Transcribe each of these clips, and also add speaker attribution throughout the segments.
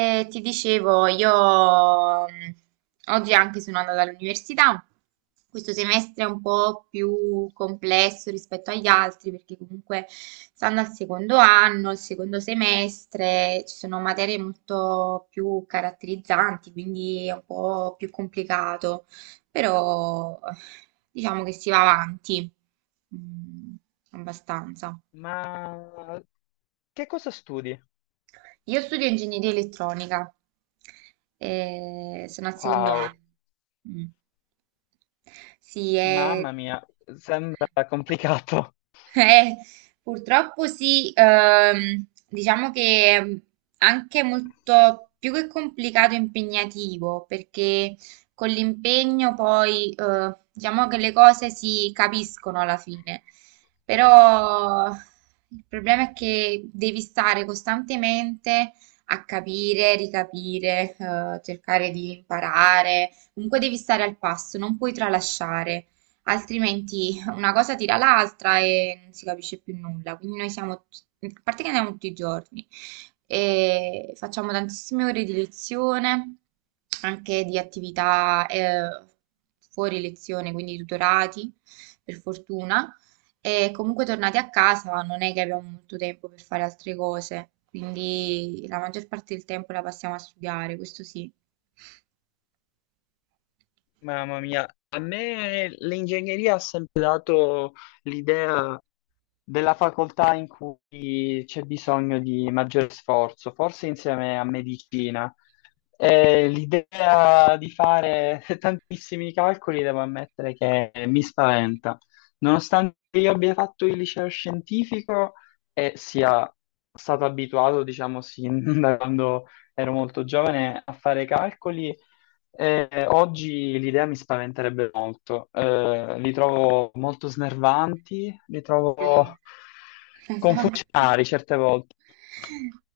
Speaker 1: E ti dicevo, io mh, oggi anche sono andata all'università. Questo semestre è un po' più complesso rispetto agli altri perché comunque stando al secondo anno, al secondo semestre, ci sono materie molto più caratterizzanti, quindi è un po' più complicato, però diciamo che si va avanti, mm, abbastanza.
Speaker 2: Ma che cosa studi?
Speaker 1: Io studio ingegneria elettronica, sono al secondo
Speaker 2: Wow,
Speaker 1: anno. Mm. Sì.
Speaker 2: mamma mia, sembra complicato.
Speaker 1: Eh, Purtroppo sì, diciamo che è anche molto più che complicato, impegnativo, perché con l'impegno poi diciamo che le cose si capiscono alla fine, però il problema è che devi stare costantemente a capire, ricapire, cercare di imparare, comunque devi stare al passo, non puoi tralasciare. Altrimenti una cosa tira l'altra e non si capisce più nulla. Quindi noi siamo, a parte che andiamo tutti i giorni, e facciamo tantissime ore di lezione, anche di attività fuori lezione, quindi tutorati, per fortuna. E comunque tornati a casa non è che abbiamo molto tempo per fare altre cose, quindi la maggior parte del tempo la passiamo a studiare, questo sì.
Speaker 2: Mamma mia, a me l'ingegneria ha sempre dato l'idea della facoltà in cui c'è bisogno di maggiore sforzo, forse insieme a medicina. E l'idea di fare tantissimi calcoli, devo ammettere che mi spaventa. Nonostante io abbia fatto il liceo scientifico e sia stato abituato, diciamo, sin da quando ero molto giovane a fare calcoli, oggi l'idea mi spaventerebbe molto, li trovo molto snervanti, li
Speaker 1: Sì,
Speaker 2: trovo
Speaker 1: esatto.
Speaker 2: confusionari certe volte.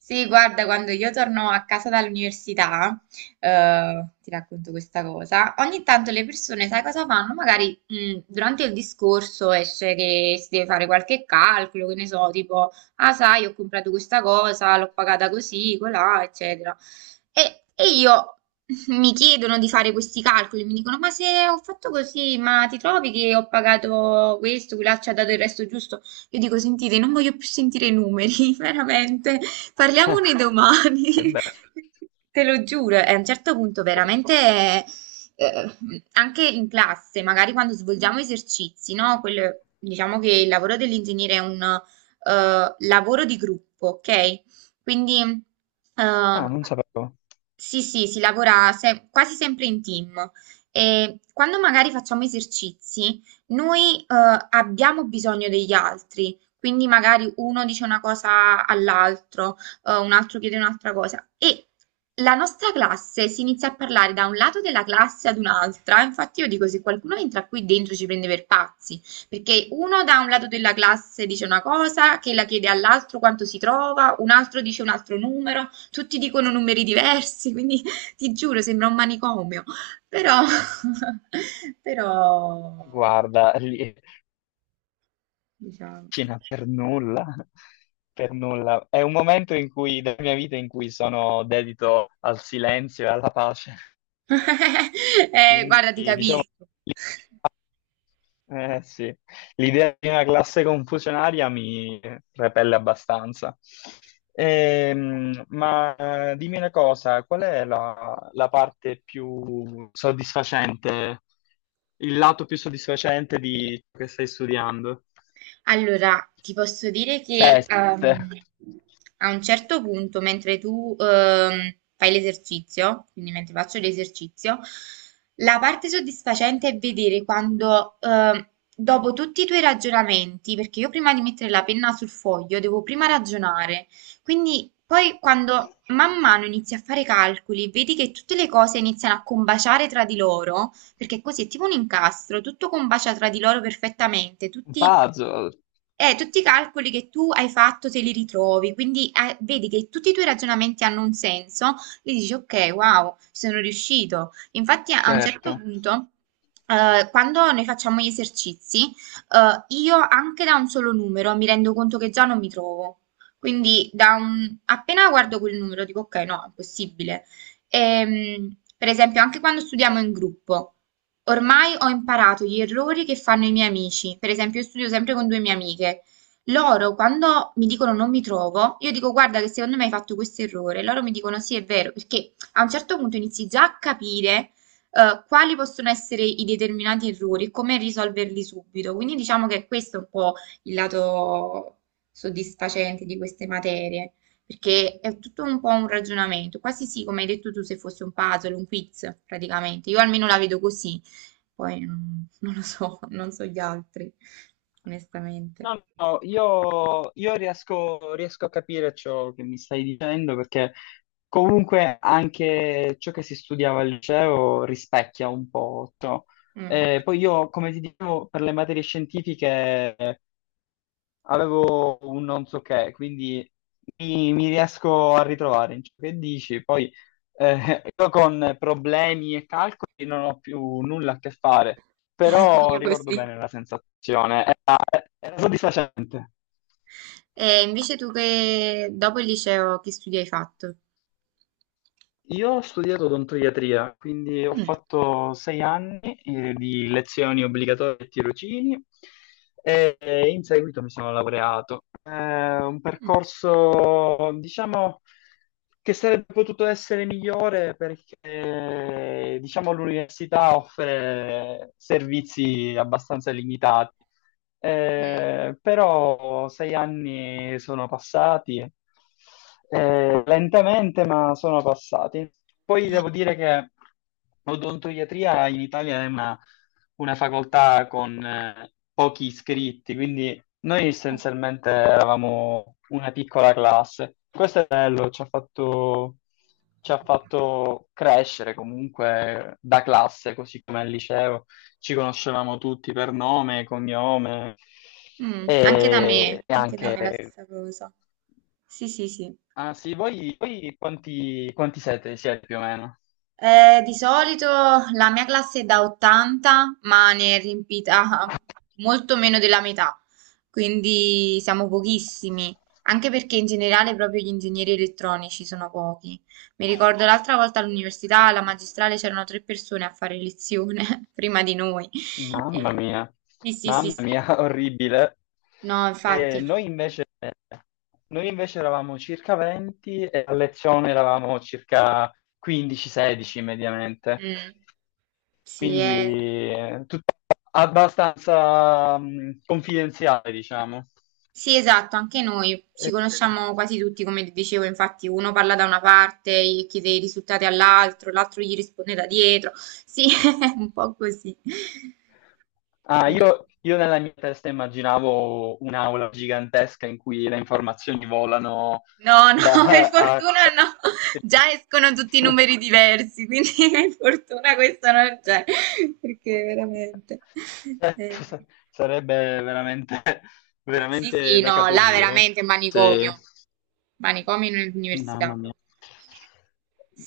Speaker 1: Sì, guarda, quando io torno a casa dall'università, ti racconto questa cosa, ogni tanto le persone, sai cosa fanno? Magari durante il discorso esce che si deve fare qualche calcolo, che ne so, tipo, ah sai, ho comprato questa cosa, l'ho pagata così, colà, eccetera. E io mi chiedono di fare questi calcoli, mi dicono: Ma se ho fatto così, ma ti trovi che ho pagato questo, quella ci ha dato il resto giusto? Io dico: Sentite, non voglio più sentire i numeri, veramente, parliamone
Speaker 2: Se è
Speaker 1: domani.
Speaker 2: vero.
Speaker 1: Te lo giuro, e a un certo punto
Speaker 2: Poi-
Speaker 1: veramente eh, anche in classe, magari quando svolgiamo esercizi, no? Diciamo che il lavoro dell'ingegnere è un lavoro di gruppo, ok? Quindi,
Speaker 2: Ah,
Speaker 1: eh,
Speaker 2: non sapevo.
Speaker 1: sì, sì, si lavora quasi sempre in team. E quando magari facciamo esercizi, noi, abbiamo bisogno degli altri. Quindi magari uno dice una cosa all'altro, un altro chiede un'altra cosa. E la nostra classe si inizia a parlare da un lato della classe ad un'altra. Infatti io dico, se qualcuno entra qui dentro ci prende per pazzi. Perché uno da un lato della classe dice una cosa, che la chiede all'altro quanto si trova, un altro dice un altro numero, tutti dicono numeri diversi, quindi ti giuro, sembra un manicomio. Però, però,
Speaker 2: Guarda,
Speaker 1: diciamo,
Speaker 2: cucina per nulla, per nulla. È un momento in cui, della mia vita in cui sono dedito al silenzio e alla pace. Quindi,
Speaker 1: Guarda, ti
Speaker 2: diciamo,
Speaker 1: capisco.
Speaker 2: sì, l'idea di una classe confusionaria mi repelle abbastanza. Ma dimmi una cosa, qual è la parte più soddisfacente, il lato più soddisfacente di ciò che stai studiando?
Speaker 1: Allora, ti posso dire che
Speaker 2: Seste.
Speaker 1: a un certo punto, mentre tu fai l'esercizio, quindi mentre faccio l'esercizio, la parte soddisfacente è vedere quando, dopo tutti i tuoi ragionamenti, perché io prima di mettere la penna sul foglio devo prima ragionare, quindi poi quando man mano inizi a fare calcoli, vedi che tutte le cose iniziano a combaciare tra di loro, perché così è tipo un incastro, tutto combacia tra di loro perfettamente,
Speaker 2: Un
Speaker 1: tutti
Speaker 2: puzzle,
Speaker 1: eh, tutti i calcoli che tu hai fatto te li ritrovi, quindi vedi che tutti i tuoi ragionamenti hanno un senso, e dici ok, wow, ci sono riuscito. Infatti a un certo
Speaker 2: certo.
Speaker 1: punto, quando noi facciamo gli esercizi, io anche da un solo numero mi rendo conto che già non mi trovo. Quindi appena guardo quel numero dico ok, no, è impossibile. Per esempio, anche quando studiamo in gruppo. Ormai ho imparato gli errori che fanno i miei amici, per esempio io studio sempre con due mie amiche, loro quando mi dicono non mi trovo, io dico guarda che secondo me hai fatto questo errore, loro mi dicono sì è vero, perché a un certo punto inizi già a capire quali possono essere i determinati errori e come risolverli subito, quindi diciamo che questo è un po' il lato soddisfacente di queste materie, perché è tutto un po' un ragionamento, quasi sì, come hai detto tu, se fosse un puzzle, un quiz praticamente, io almeno la vedo così. Poi non lo so, non so gli altri, onestamente.
Speaker 2: No, no, io riesco a capire ciò che mi stai dicendo perché comunque anche ciò che si studiava al liceo rispecchia un po' ciò.
Speaker 1: Mm.
Speaker 2: Poi io, come ti dicevo, per le materie scientifiche avevo un non so che, quindi mi riesco a ritrovare in ciò che dici. Poi io con problemi e calcoli non ho più nulla a che fare, però
Speaker 1: Io
Speaker 2: ricordo
Speaker 1: così.
Speaker 2: bene la sensazione, era soddisfacente.
Speaker 1: E invece tu che dopo il liceo che studi hai fatto?
Speaker 2: Io ho studiato odontoiatria, quindi ho
Speaker 1: Mm.
Speaker 2: fatto 6 anni di lezioni obbligatorie e tirocini e in seguito mi sono laureato. È un
Speaker 1: Mm.
Speaker 2: percorso, diciamo, che sarebbe potuto essere migliore perché, diciamo, l'università offre servizi abbastanza limitati.
Speaker 1: Mm.
Speaker 2: Però 6 anni sono passati, lentamente, ma sono passati. Poi devo dire che odontoiatria in Italia è una facoltà con pochi iscritti, quindi noi
Speaker 1: Eh.
Speaker 2: essenzialmente eravamo una piccola classe. Questo è bello, ci ha fatto crescere comunque da classe, così come al liceo ci conoscevamo tutti per nome, cognome
Speaker 1: Mm.
Speaker 2: e, e
Speaker 1: Anche da
Speaker 2: anche.
Speaker 1: me la stessa cosa. Sì, sì, sì.
Speaker 2: Ah sì, voi quanti siete più o meno?
Speaker 1: Di solito la mia classe è da 80, ma ne è riempita molto meno della metà, quindi siamo pochissimi, anche perché in generale proprio gli ingegneri elettronici sono pochi. Mi ricordo l'altra volta all'università, alla magistrale, c'erano tre persone a fare lezione prima di noi.
Speaker 2: Mamma
Speaker 1: Eh,
Speaker 2: mia,
Speaker 1: sì, sì, sì,
Speaker 2: mamma
Speaker 1: sì.
Speaker 2: mia, orribile.
Speaker 1: No,
Speaker 2: E
Speaker 1: infatti.
Speaker 2: noi invece eravamo circa 20 e a lezione eravamo circa 15-16 mediamente.
Speaker 1: Mm. Sì, è
Speaker 2: Quindi abbastanza confidenziale, diciamo.
Speaker 1: Sì, esatto, anche noi ci
Speaker 2: Eh,
Speaker 1: conosciamo quasi tutti, come ti dicevo, infatti uno parla da una parte e chiede i risultati all'altro, l'altro gli risponde da dietro. Sì, è un po' così.
Speaker 2: ah,
Speaker 1: Eh,
Speaker 2: io nella mia testa immaginavo un'aula gigantesca in cui le informazioni volano
Speaker 1: No, no, per
Speaker 2: da a-
Speaker 1: fortuna no. Già escono tutti i numeri diversi, quindi per fortuna questo non c'è, perché veramente.
Speaker 2: Certo,
Speaker 1: eh,
Speaker 2: sarebbe veramente,
Speaker 1: Sì,
Speaker 2: veramente
Speaker 1: sì,
Speaker 2: da
Speaker 1: no, là
Speaker 2: capogiro.
Speaker 1: veramente è
Speaker 2: Sì.
Speaker 1: manicomio. Manicomio in università
Speaker 2: Mamma mia.
Speaker 1: proprio.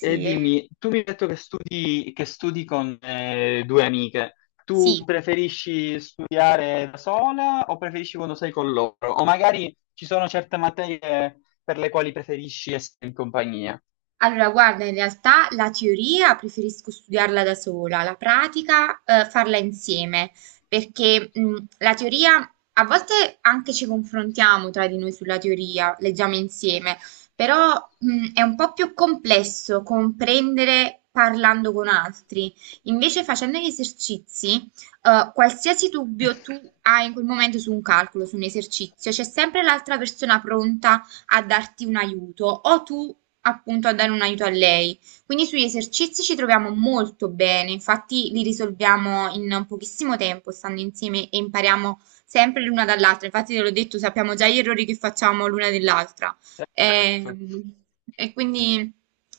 Speaker 2: E dimmi, tu mi hai detto che studi, con due amiche. Tu
Speaker 1: sì.
Speaker 2: preferisci studiare da sola o preferisci quando sei con loro? O magari ci sono certe materie per le quali preferisci essere in compagnia?
Speaker 1: Allora, guarda, in realtà la teoria preferisco studiarla da sola, la pratica farla insieme, perché la teoria a volte anche ci confrontiamo tra di noi sulla teoria, leggiamo insieme, però è un po' più complesso comprendere parlando con altri. Invece facendo gli esercizi, qualsiasi dubbio tu hai in quel momento su un calcolo, su un esercizio, c'è sempre l'altra persona pronta a darti un aiuto o tu appunto a dare un aiuto a lei. Quindi sugli esercizi ci troviamo molto bene, infatti li risolviamo in pochissimo tempo stando insieme e impariamo sempre l'una dall'altra. Infatti te l'ho detto, sappiamo già gli errori che facciamo l'una dell'altra.
Speaker 2: Certo.
Speaker 1: Ehm, E, quindi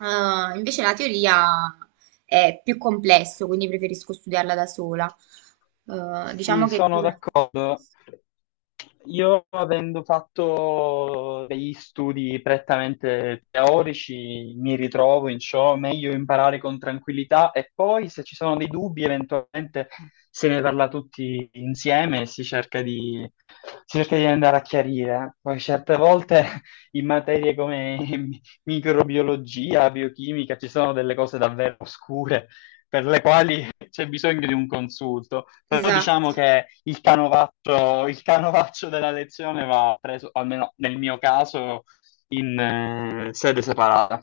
Speaker 1: invece la teoria è più complesso, quindi preferisco studiarla da sola. Diciamo
Speaker 2: Sì,
Speaker 1: che è più.
Speaker 2: sono d'accordo. Io avendo fatto degli studi prettamente teorici, mi ritrovo in ciò, meglio imparare con tranquillità e poi se ci sono dei dubbi, eventualmente se ne parla tutti insieme e si cerca di andare a chiarire. Poi certe volte in materie come microbiologia, biochimica, ci sono delle cose davvero oscure per le quali c'è bisogno di un consulto. Però
Speaker 1: Esatto.
Speaker 2: diciamo che il canovaccio della lezione va preso, almeno nel mio caso, in sede separata.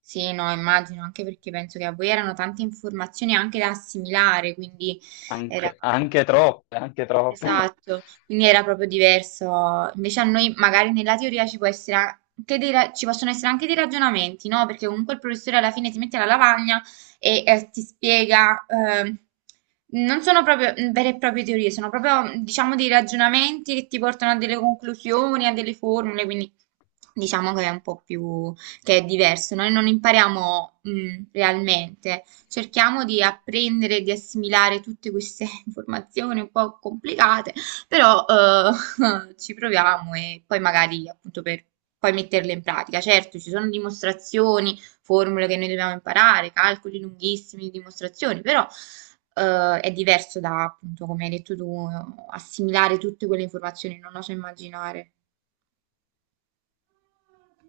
Speaker 1: Sì, no, immagino, anche perché penso che a voi erano tante informazioni anche da assimilare, quindi era.
Speaker 2: Anche, anche troppe, anche troppe.
Speaker 1: Esatto, quindi era proprio diverso. Invece a noi magari nella teoria ci può essere ci possono essere anche dei ragionamenti, no? Perché comunque il professore alla fine ti mette la lavagna e ti spiega, non sono proprio vere e proprie teorie, sono proprio diciamo dei ragionamenti che ti portano a delle conclusioni, a delle formule, quindi diciamo che è un po' più, che è diverso. Noi non impariamo realmente, cerchiamo di apprendere, di assimilare tutte queste informazioni un po' complicate, però ci proviamo e poi magari appunto per poi metterle in pratica. Certo, ci sono dimostrazioni, formule che noi dobbiamo imparare, calcoli lunghissimi di dimostrazioni, però è diverso da appunto, come hai detto tu, assimilare tutte quelle informazioni, non lo so immaginare.